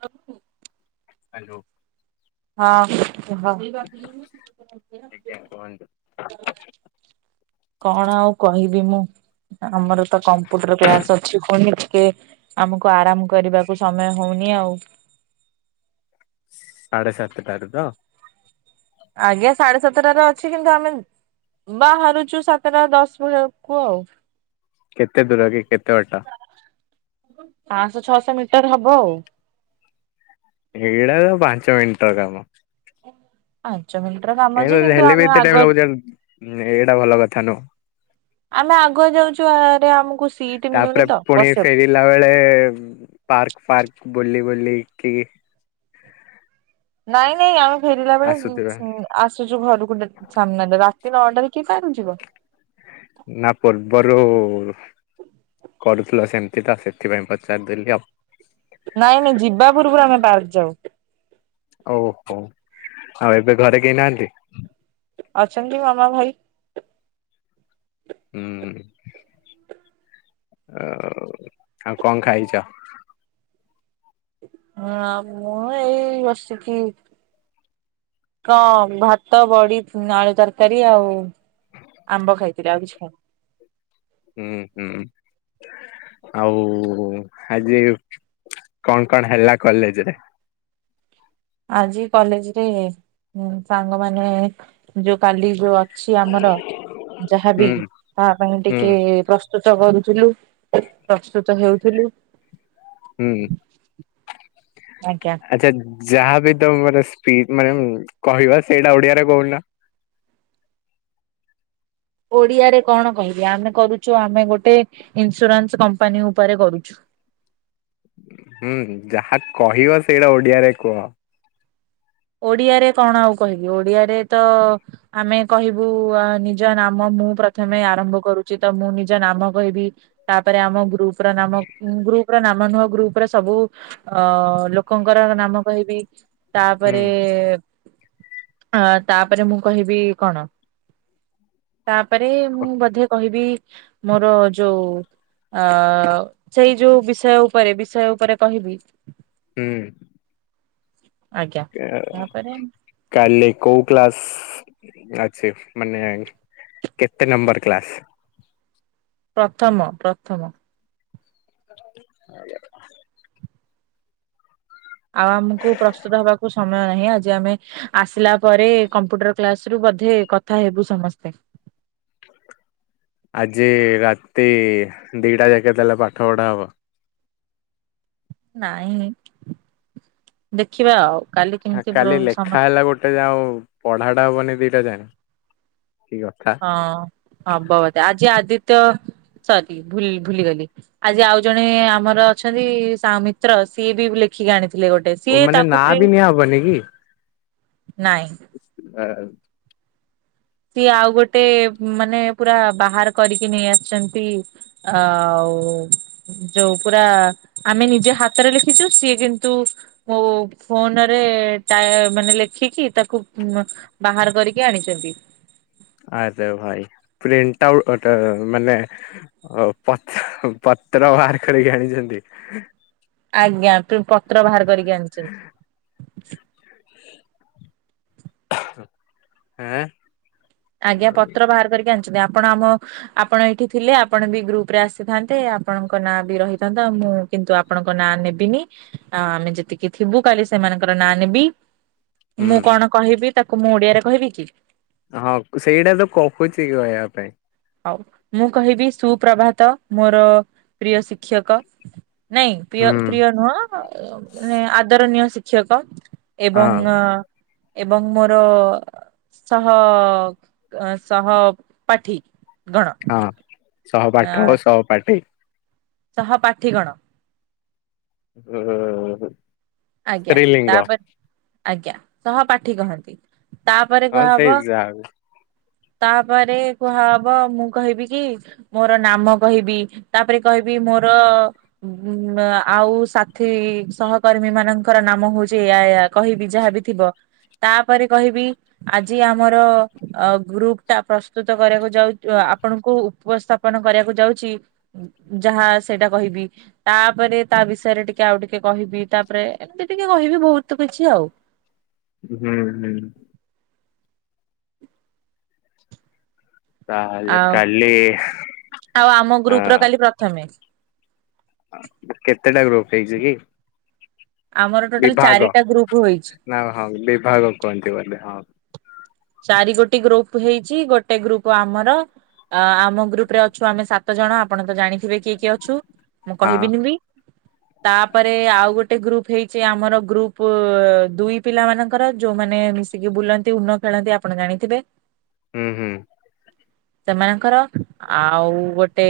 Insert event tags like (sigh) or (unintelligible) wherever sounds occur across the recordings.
ହଉ। (unintelligible) ହାଲୋ। ହଁ। ଆଜ୍ଞା (unintelligible) (inaudible) କଣ ଆଉ କହିବି ମୁଁ। ଆମର ତ କମ୍ପ୍ୟୁଟର କ୍ଲାସ ଅଛି ପୁଣି ଟିକେ। ଆମକୁ ଆରାମ କରିବାକୁ ସମୟ ହଉନି ଆଉ। ସାଢେ ସାତଟାରୁ ତ। ଆଜ୍ଞା ସାଢେ ସାତଟାରେ ଅଛି କିନ୍ତୁ ଆମେ। ବାହାରୁଛୁ ସାତଟା ଦଶ କୁ ଆଉ। କେତେ ଦୂର କି କେତେ ବାଟା। ପାଞ୍ଚଶହ ଛଅଶହ ମିଟର ହବ ଆଉ। ହେଡା ପାଞ୍ଚ ମିିନିଟ ର କାମ। ପାଞ୍ଚ ମିନିଟ ର କାମ ଏ ଅଛି କିନ୍ତୁ ହେଲେ ବି ଆମେ ଏତେ ଟାଇମ ଆଗ ଲାଗୁଛି ଏଇଟା ଭଲ କଥା ନୁହଁ ଆମେ ଆଗୁଆ ଯାଉଛୁ ଭାରି ଆମକୁ ସିଟ ମିଳୁନି ତ ବସିବାକୁ। ପିଲା ବେଳେ ପାର୍କ ଫାର୍କ ବୁଲି ବୁଲିକି। ନାଇଁ ନାଇଁ ଆମେ ଫେରିଲା ବେଳେ ଆସୁଥିବେ ଆସୁଛୁ ଘରକୁେ (unintelligible) ସାମ୍ନାରେ ରାତି ନଅଟାରେ କିଏ କାହା ଘରକୁଯିବ। ନା ପୂର୍ବରୁ। କରୁଥିଲ ସେମିତି ତ ସେଥିପାଇଁ ପଚାରିଦେଲି ଆଉ। ନାଇଁ ନାଇଁ ଯିବା ପୂର୍ବରୁ ଆମେ ପାର୍କ ଯାଉ। ଓହୋ ଆଉ ଏବେ ଘରେ କେହି ନାହାନ୍ତି। ଅଛନ୍ତି ମାମା, ଭାଇ। ହୁଁ ଆଉ କଣ ଖାଇଛ। ନା ମ ଏଇ ବସିକି। କଣ ଭାତ, ବଡି ଆଳୁ, ତରକାରୀ ଆଉ। ଆମ୍ବ ଖାଇଥିଲି ଆଉ କିଛି ଖାଇି। ହୁଁ ହୁଁ। ଆଉ ଆଜି କଣ କଣ ହେଲା କଲେଜ ରେ। ଆଜି କଲେଜରେ ସାଙ୍ଗମାନେ ଯୋଉ କାଲି ଯୋଉ। ଅଛି ଆମର ଯାହାବି ହୁଁ ତା ପାଇଁ ଟିକେ ହୁଁ ପ୍ରସ୍ତୁତ। ପ୍ରସ୍ତୁତ କରୁଥିଲୁ ପ୍ରସ୍ତୁତ ହେଉଥିଲୁ। ହୁଁ। ଆଜ୍ଞା। ଆଚ୍ଛା ଯାହାବି ତମେ ମାନେ ସ୍ପିମାନେ କହିବା ସେଇଟା ଓଡିଆରେ କହୁନ। ଓଡିଆରେ କଣ କହିବି ଆମେ କରୁଛୁ ଆମେ ଗୋଟେ ଇନ୍ସୁରାନ୍ସ କମ୍ପାନୀ ଉପରେ କରୁଛୁ। ହୁଁ ଯାହା କହିବ ସେଇଟା ଓଡିଆରେ କୁହ। ଓଡିଆରେ କଣ ଆଉ କହିବି ଓଡିଆରେ ତ ଆମେ କହିବୁ ନିଜ ନାମ ମୁଁ ପ୍ରଥମେ ଆରମ୍ଭ କରୁଛି ତ ମୁଁ ନିଜ ନାମ କହିବି। ତାପରେ ଆମ ଗ୍ରୁପ ର ନାମ ଗ୍ରୁପ ର ନାମ ନୁହଁ ଗ୍ରୁପରେ ସବୁ। ଅ ଲୋକଙ୍କର ନାମ କହିବି ତା। ହୁଁ ତାପରେ ଅ ତାପରେ ମୁଁ କହିବି କଣ। ତାପରେ ମୁଁ କ- ବୋଧେ କହିବି। ମୋର ଯୋଉ ଅ ସେଇ ଯୋଉ ବିଷୟ ଉପରେ ବିଷୟ ଉପରେ କହିବି। ହୁଁ। ଆଜ୍ଞା। ତାପରେ କାଲି କୋଉ କ୍ଲାସ। ଅଛି ମାନେ କେତେ ନମ୍ବର କ୍ଲାସ। ପ୍ରଥମ ପ୍ରଥମ। ଆ (inaudible) ଆଉ ଆମକୁ ପ୍ରସ୍ତୁତ ହବାକୁ ସମ୍। ସମୟ ନାହିଁ ଆଜି ଆମେ ଆସିଲା ପରେ କମ୍ପ୍ୟୁଟର କ୍ଲାସ ରୁ ବୋଧେ କଥା ହେବୁ ସମସ୍ତେ। ଆଜି ରାତି ଦିଟା ଯାକେ ତାହେଲେ ପାଠ ପଢା ହବ। ନାଇଁ ଦେଖିବା ଆଉ। କାଲି ହଁ କେମିତି ପ୍ର କାଲି ସମ ଲେଖା ହେଲା ଗୋଟେ ଯାଏ ଆଉ ପଢାଟା ହବନି ଦିଟା ଯାଏ କି କଥା। ହଁ ହବ ବଧେ ଆଜି ଆଦିତ୍ୟ ସରି ଭ ଭୁଲିଗଲି। ଆଜି ଆଉ ଜଣେ ଆମର ଅଛନ୍ତି ସାଉମିତ୍ର ସିଏ ବି ଲେଖିକି ଆଣିଥିଲେ ଗୋଟେ। ଓ ସିଏ ମାନେ ତାକୁ ନାଁ ବି ପ୍ରିଣ୍ଟ ନିଆଁ ହବନି କି। ନାଇଁ। (inaudible) ସିଏ ଆଉ ଗୋଟେ ମାନେ ପୁରା ବାହାର କରିକି ନେଇ ଆସିଛନ୍ତି। ଆଉ। ଯୋଉ ପୁରା ଆମେ ନିଜେ ହାତରେ ଲେଖିଛୁ ସିଏ କିନ୍ତୁ। ମୋ ଫୋନରେ ଟାଏ ମାନେ ଲେଖିକି ତାକୁ। ବାହାର କରିକି ଆଣିଛନ୍ତି। ଆଯାୟୋ ଭାଇ ପ୍ରିଣ୍ଟ ଆଉଟ୍ ମାନେ ହଉ ପତ୍ର ପତ୍ର ବାହାର କରିକି ଆଣିଛନ୍ତି। ଆଜ୍ଞା ପତ୍ର ବାହାର କରିକି ଆଣିଛନ୍ତି। ହଁ (unintelligible) ଆଜ୍ଞା ପତ୍ର ବାହାର କରିକି ଆଣିଛନ୍ତି ଆପଣ ଆମ ଆପଣ ଏଇଠି ଥିଲେ ଆପଣ ବି ଗ୍ରୁପ୍ ରେ ଆସିଥାନ୍ତେ ଆପଣଙ୍କ ନାଁ ବି ରହିଥାନ୍ତତା ଆଉ ମୁଁ କିନ୍ତୁ ଆପଣଙ୍କ ନାଁ ନେବିନି ଆମେ ଯେତିକି ଥିବୁ କାଲି ସେମାନଙ୍କର ନାଁ ନେବି ମୁଁ ହୁଁ। କଣ କହିବି ତାକୁ ମୁଁ ଓଡିଆରେ କହିବି କି? ହଁ ସେଇଟା ତ କହୁଛି କହିବା ପାଇଁ। ଆଉ ମୁଁ କହିବି ସୁପ୍ରଭାତ ମୋର ପ୍ରିୟ ଶିକ୍ଷକ। ନାଇଁ ପ୍ରିୟ ହୁଁ ପ୍ରିୟ ନୁହ ଆଦରଣୀୟ ଶିକ୍ଷକ। ହଁ ଏବଂ ଆ ଏବଂ ମୋର ସହ ସହ ପାଠୀ। ଗଣ ହଁ ସହପାଠ ଓ ସହପାଠୀ। ସହପାଠୀ ଗଣ। ହୁ ହୁ ହ। ଆଜ୍ଞା ତାପରେ ଆଜ୍ଞା ସହପାଠୀ କହନ୍ତି। ତାପରେ ହଁ କୁହା ସେଇ ହବ ଯା ତାପରେ କୁହା ହବ ମୁଁ କହିବି କି ମୋର ନାମ କହିବି ତାପରେ କହିବି ମୋର ମ ଆଉ ସାଥି ସହକର୍ମୀ ମାନେ ଙ୍କର ନାମ ହଉଛି ଏଇଆ ଏୟା କହିବି ଯାହାବି ଥିବ। ତାପରେ କହିବି ଆଜି ଆମର ଅ ଗ୍ରୁପଟା ପ୍ରସ୍ତୁତ କରିବା (unintelligible) ଆପଣଙ୍କୁ ଉପସ୍ଥାପନା କରିବାକୁ ଯାଉଛି ଯାହା ସେଇଟା କହିବି, ତାପରେ ତା ବିଷୟରେ ଟିକେ ଆଉ ଟିକେ କହିବି ତାପରେ ଏମିତି କହିବି ବହୁତ କିଛି ଆଉ। ହୁଁ ହୁଁ। ତାହେଲେ ଆଉ କାଲି ଆଉ ଆମ ଗ୍ରୁପ ର ହଁ କାଲି ପ୍ରଥମେ। କେତେଟା ଗ୍ରୁପ ହେଇଛି କି? ଆମର ଟୋଟାଲ ବିଭାଗ ଚାରିଟା ଗ୍ରୁପ ହେଇଛି। ହଁ ହ ବିଭାଗ କୁହନ୍ତ ବଧେ ହଁ। ଚାରି ଗୋଟିେ ଗ୍ରୁପ ହେଇଛି, ଗୋଟେ ଗ୍ରୁପ ଆମର ଅ ଆମ ଗ୍ରୁପ ରେ ଅଛୁ ଆମେ ସାତ ଜଣ ଆପଣ ତ ଜାଣିଥିବେ କିଏ କିଏ ଅଛୁ ମୁଁ ହଁ କହିବିନି ବି। (inaudible) ତାପରେ ଆଉ ଗୋଟେ ଗ୍ରୁପ ହେଇଛି ଆମର ଗ୍ରୁପ ଦୁଇ ପିଲା ମାନଙ୍କର, ଯୋଉମାନେ ିକେ ବୁଲନ୍ତି ଉନ ଖେଳନ୍ତି ଆପଣ ଜାଣିଥିବେ। ହୁଁ ହୁଁ। ସେମାନଙ୍କର, ଆଉ ଗୋଟେ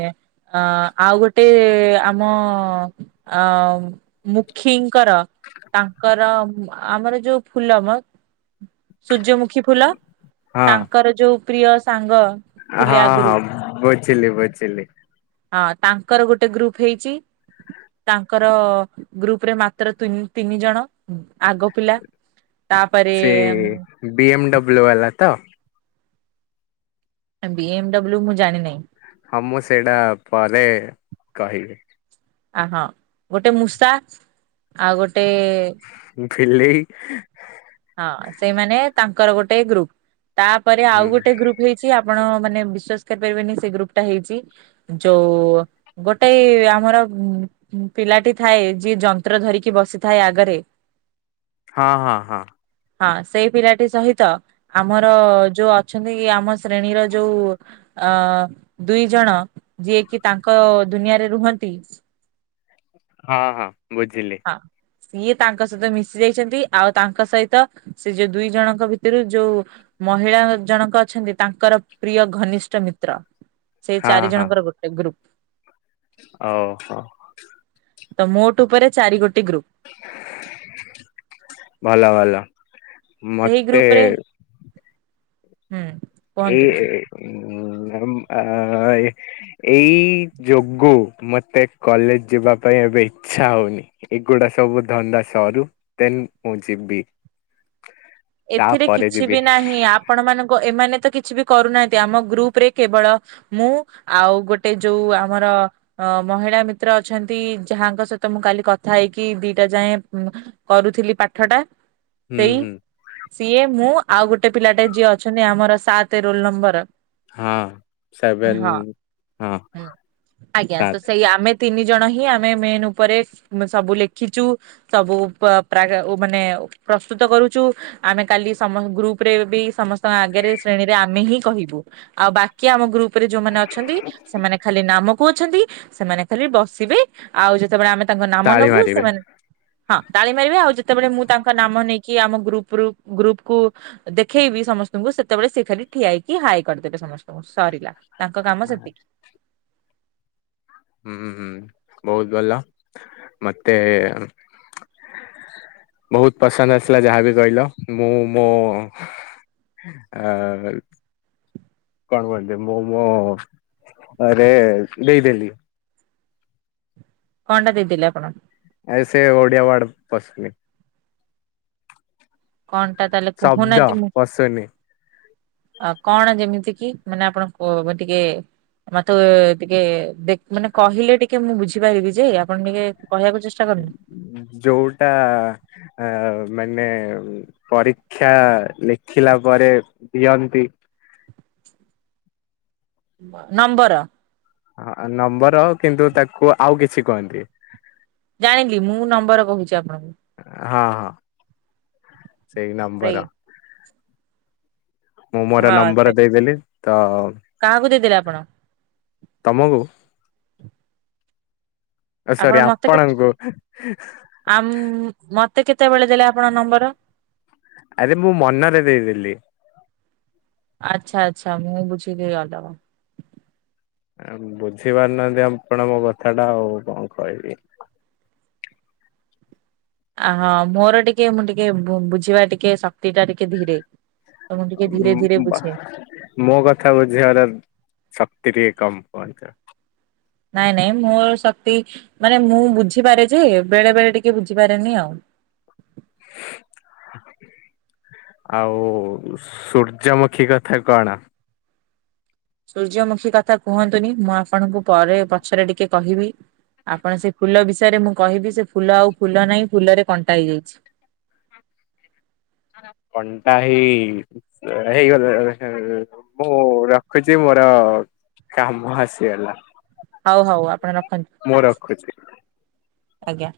ଅ ଆଉ ଗୋଟେ ଆମ ଅ ଙ୍ଖି ଙ୍କର ତାଙ୍କର ଆମର ଯୋଉ ଫୁଲମ। ସୂର୍ଯ୍ୟମୁଖୀ ଫୁଲ ହଁ ତାଙ୍କର ଯୋଉ ପ୍ରିୟ ସାଙ୍ଗ ଥିଲେ ହଁ ଆଗରୁ ହଁ, ବୁଝିଲି ବୁଝିଲି। ହଁ ତାଙ୍କର ଗୋଟେ ଗ୍ରୁପ ହେଇଛି ତାଙ୍କର ଗ୍ରୁପ ରେ ମାତ୍ର ତି ତିନି ଜଣ ଆଗ ପିଲା ତାପରେ ଏ ବି ଏମ ଡବ୍ଲୁ ବାଲା ତ? ବି ଏମ ଡବ୍ଲ୍ୟୁ ମୁଁ ଜାଣିିନି। ହଁ ମୁଁ ସେଇଟା ପରେ କହିବି। ଆ ହଁ, ଗୋଟେ ମୂଷା ଆଉ ଗୋଟେ ବିଲେଇ? ହଁ ସେଇମାନେ ତାଙ୍କର ଗୋଟେ ଗ୍ରୁପ। ତାପରେ ହୁଁ ଆଉ ଗୋଟେ ଗ୍ରୁପ ହେଇଛି ଆପଣ ମାନେ ବିଶ୍ଵାସ କରିପାରିବେନି ସେ ଗ୍ରୁପ ଟା ହେଇଛି ଯୋଉ ଗୋଟେ ଆମର ପିଲାଟି ଥାଏ ଯିଏ ଯନ୍ତ୍ର ଧରିକି ବସିଥାଏ ଆଗରେ। ହଁ ହଁ ହଁ। ହଁ ସେଇ ପିଲାଟି ସହିତ ଆମର ଯୋଉ ଅଛନ୍ତି କି ଆମ ଶ୍ରେଣୀର ଯୋଉ ଅ ଦୁଇ ଜଣ ଯିଏକି ତାଙ୍କ ଦୁନିଆରେ ରୁହନ୍ତି। ହଁ ହଁ ବୁଝିଲି। ହଁ, ଈଏ ତାଙ୍କ ସହିତ ମିଶି ଯାଇଛନ୍ତି ଆଉ ତାଙ୍କ ସହିତ ସେ ଯୋଉ ଦୁଇ ଜଣଙ୍କ ଭିତରୁ ଯୋଉ ମହିଳା ଜଣକ ଅଛନ୍ତି ତାଙ୍କର ପ୍ରିୟ ଘନିଷ୍ଠ ମିତ୍ର। ସେଇ ହଁ ଚାରି ହଁ ଜଣଙ୍କର ଗୋଟେ ଗ୍ରୁପ। ଓହୋ। ତ ମୋଟ ଉପରେ ଚାରି ଗୋଟି ଗ୍ରୁପ। ଭଲ ଭଲ। ସେଇ ମତେ ଗ୍ରୁପ ରେ ହୁଁ। ଏ କୁହନ୍ତୁ। ମ୍ୟାଡ଼ାମ ଆ ଏ ଏଇ ଯୋଗୁ ମତେ କଲେଜ ଯିବା ପାଇଁ ଏବେ ଇଚ୍ଛା ହଉନି। ଏଗୁଡା ସବୁ ଧନ୍ଦା ସରୁ ଦେନ୍ ମୁ ଜିିବି। ଏଥିରେ କିଛି ବି ନାହିଁ ଆପଣ ମାନଙ୍କୁ ଏମାନେ ତ କିଛି ବି କରୁନାହାନ୍ତି ଆମ ଗ୍ରୁପରେ କେବଳ ମୁଁ ଆଉ ଗୋଟେ ଯୋଉ ଆମର ଅ ମହିଳା ମିତ୍ର ଅଛନ୍ତି ଯାହାଙ୍କ ସହିତ ମୁଁ କାଲି କଥା ହେଇକି ଦିଇଟା ଯାଏଁ କରୁଥିଲି ପାଠଟା। ହୁଁ, ହୁଁ। ସିଏ ମୁଁ ଆଉ ଗୋଟେ ପିଲାଟେ ଯିଏ ଅଛନ୍ତି ଆମର ସାତ ରୋଲ ନମ୍ବର। ହଁ ସେଭେନ ହଁ, ହଁ ହୁଁ ଆଜ୍ଞା ତ ସାତ ସେଇ ଆମେ ତିନି ଜଣ ହିଁ ଆମେ ମେନ୍ ଉପରେ ସବୁ ଲେଖିଚୁ। ସବୁ ପ ପ୍ରାୟ ମାନେ ପ୍ରସ୍ତୁତ କରୁଛୁ। ଆମେ କାଲି ସମ ଗ୍ରୁପରେ ବି ସମସ୍ତଙ୍କ ଆଗରେ ଶ୍ରେଣୀରେ ଆମେ ହିଁ କହିବୁ। ଆଉ ବାକି ଆମ ଗ୍ରୁପ୍ ଉପରେ ଯୋଉମାନେ ଅଛନ୍ତି ସେମାନେ ଖାଲି ନାମକୁ ଅଛନ୍ତି ସେମାନେ ଖାଲି ବସିବେ, ଆଉ ଯେତେବେଳେ ଆମେ ତାଙ୍କ ନାମ ତାଳି ନବୁ ମାରିବେ ସେମାନେ ହଁ ତାଳି ମାରିବେ ଆଉ ଯେତେବେଳେ ମୁଁ ତାଙ୍କ ନାମ ନେଇକି ଆମ ଗ୍ରୁପ୍ ରୁ ଗ୍ରୁପ୍ କୁ ଦେଖେଇବି ସମସ୍ତଙ୍କୁ ସେତେବେଳେ ସିଏ ଖାଲି ଠିଆହେଇକି ହାଏ କରିଦେବେ ସମସ୍ତଙ୍କୁ। ସରିଲା ତାଙ୍କ କାମ ସେତିକି। ହୁଁ ହୁଁ ବହୁତ ଭଲ, ମତେ ବହୁତ ପସନ୍ଦ ଆସିଲା ଯାହାବି କହିଲ ମୁଁ ମୋ ଆ କଣ କୁହନ୍ତି ମୁଁ ମୋ ରେ ଦେଇଦେଲି। କଣ ଟା ଦେଇଦେଲେ ଆପଣ? ଆଇ ସେ ଓଡିଆ ୱାର୍ଡ ପଶୁନି। କଣ ଟା ତା ହେଲେ ଶବ୍ଦ କହୁନାହାନ୍ତି ମୁଁ ପଶୁନି ଆ କଣ ଯେମିତିକି ମାନେ ଆପଣ କ ଟିକେ ମତେ ଟିକେ ଦେ ମାନେ କହିଲେ ଟିକେ ମୁଁ ବୁଝିପାରିବି ଯେ ଆପଣ ଟିକେ କହିବାକୁ ଚେଷ୍ଟା କରନୁ। ଯୋଉଟା ଆ ମାନେ ପରୀକ୍ଷା ଲେଖିଲା ପରେ ଦିଅନ୍ତି ଅ ନମ୍ବର ହଁ ନମ୍ବର କିନ୍ତୁ ତାକୁ ଆଉ କିଛି କୁହନ୍ତି ଜାଣିଲି ମୁଁ ନମ୍ବର କହୁଛି ଆପଣଙ୍କୁ ହଁ ସେଇ ନମ୍ବର। ମୁଁ ମୋର ହଁ ସେ ନମ୍ବର ଦେଇଦେଲି ତ କାହାକୁ ଦେଇଦେଲେ ଆପଣ? ତମକୁ। ଓ ଆପଣ ସରି ମତେ କେ ଆପଣଙ୍କୁ। ଆମ୍ ମତେ କେତେବେଳେ ଦେଲେ ଆପଣଙ୍କ ନମ୍ବର? ଆରେ ମୁଁ ମନରେ ଦେଇଦେଲି। ଆଚ୍ଛା ଆଚ୍ଛା ମୁଁ ବୁଝିଲି ଅଲଗା। ବୁଝି ପାରୁନାହାନ୍ତି ଆପଣ ମୋ କଥାଟା ଆଉ କଣ କହିବି। ଆ ହଁ ମୋର ଟିକେ ମୁଁ ଟିକେ ବୁଝିବା ଟିକେ ଶକ୍ତିଟା ଟିକେ ଧୀରେ। ତ ମୁଁ ଟିକେ ଧୀରେ ଧୀରେ ବୁଝେ। ମୋ କଥା ବୁଝିବାର ଶକ୍ତି ଟିକେ କମ୍ ପହଁଞ୍ଚ ନାଇଁ ନାଇଁ ମୋର ଶକ୍ତି ମାନେ ମୁଁ ବୁଝିପାରେ ଯେ ବେଳେ ବେଳେ ଟିକେ ବୁଝିପାରେନି ଆଉ। (inaudible) ଆଉ ସୂର୍ଯ୍ୟମୁଖୀ କଥା କଣ? ସୂର୍ଯ୍ୟମୁଖୀ କଥା କୁହନ୍ତୁନି ମୁଁ ଆପଣଙ୍କୁ ପରେ ପଛରେ ଟିକେ କହିବି ଆପଣ ସେ ଫୁଲ ବିଷୟରେ ମୁଁ କହିବି ସେ ଫୁଲ ଆଉ ଫୁଲ ନାହିଁ ଫୁଲରେ କଣ୍ଟା ହେଇଯାଇଛି। କଣ୍ଟା ହେଇ ହେଇଗଲା ମୁଁ ରଖୁଛି ମୋର କାମ ଆସିଗଲା। ହଉ ହଉ ଆପଣ ରଖନ୍ତୁ। ମୁଁ ରଖୁଛି। ଆଜ୍ଞା।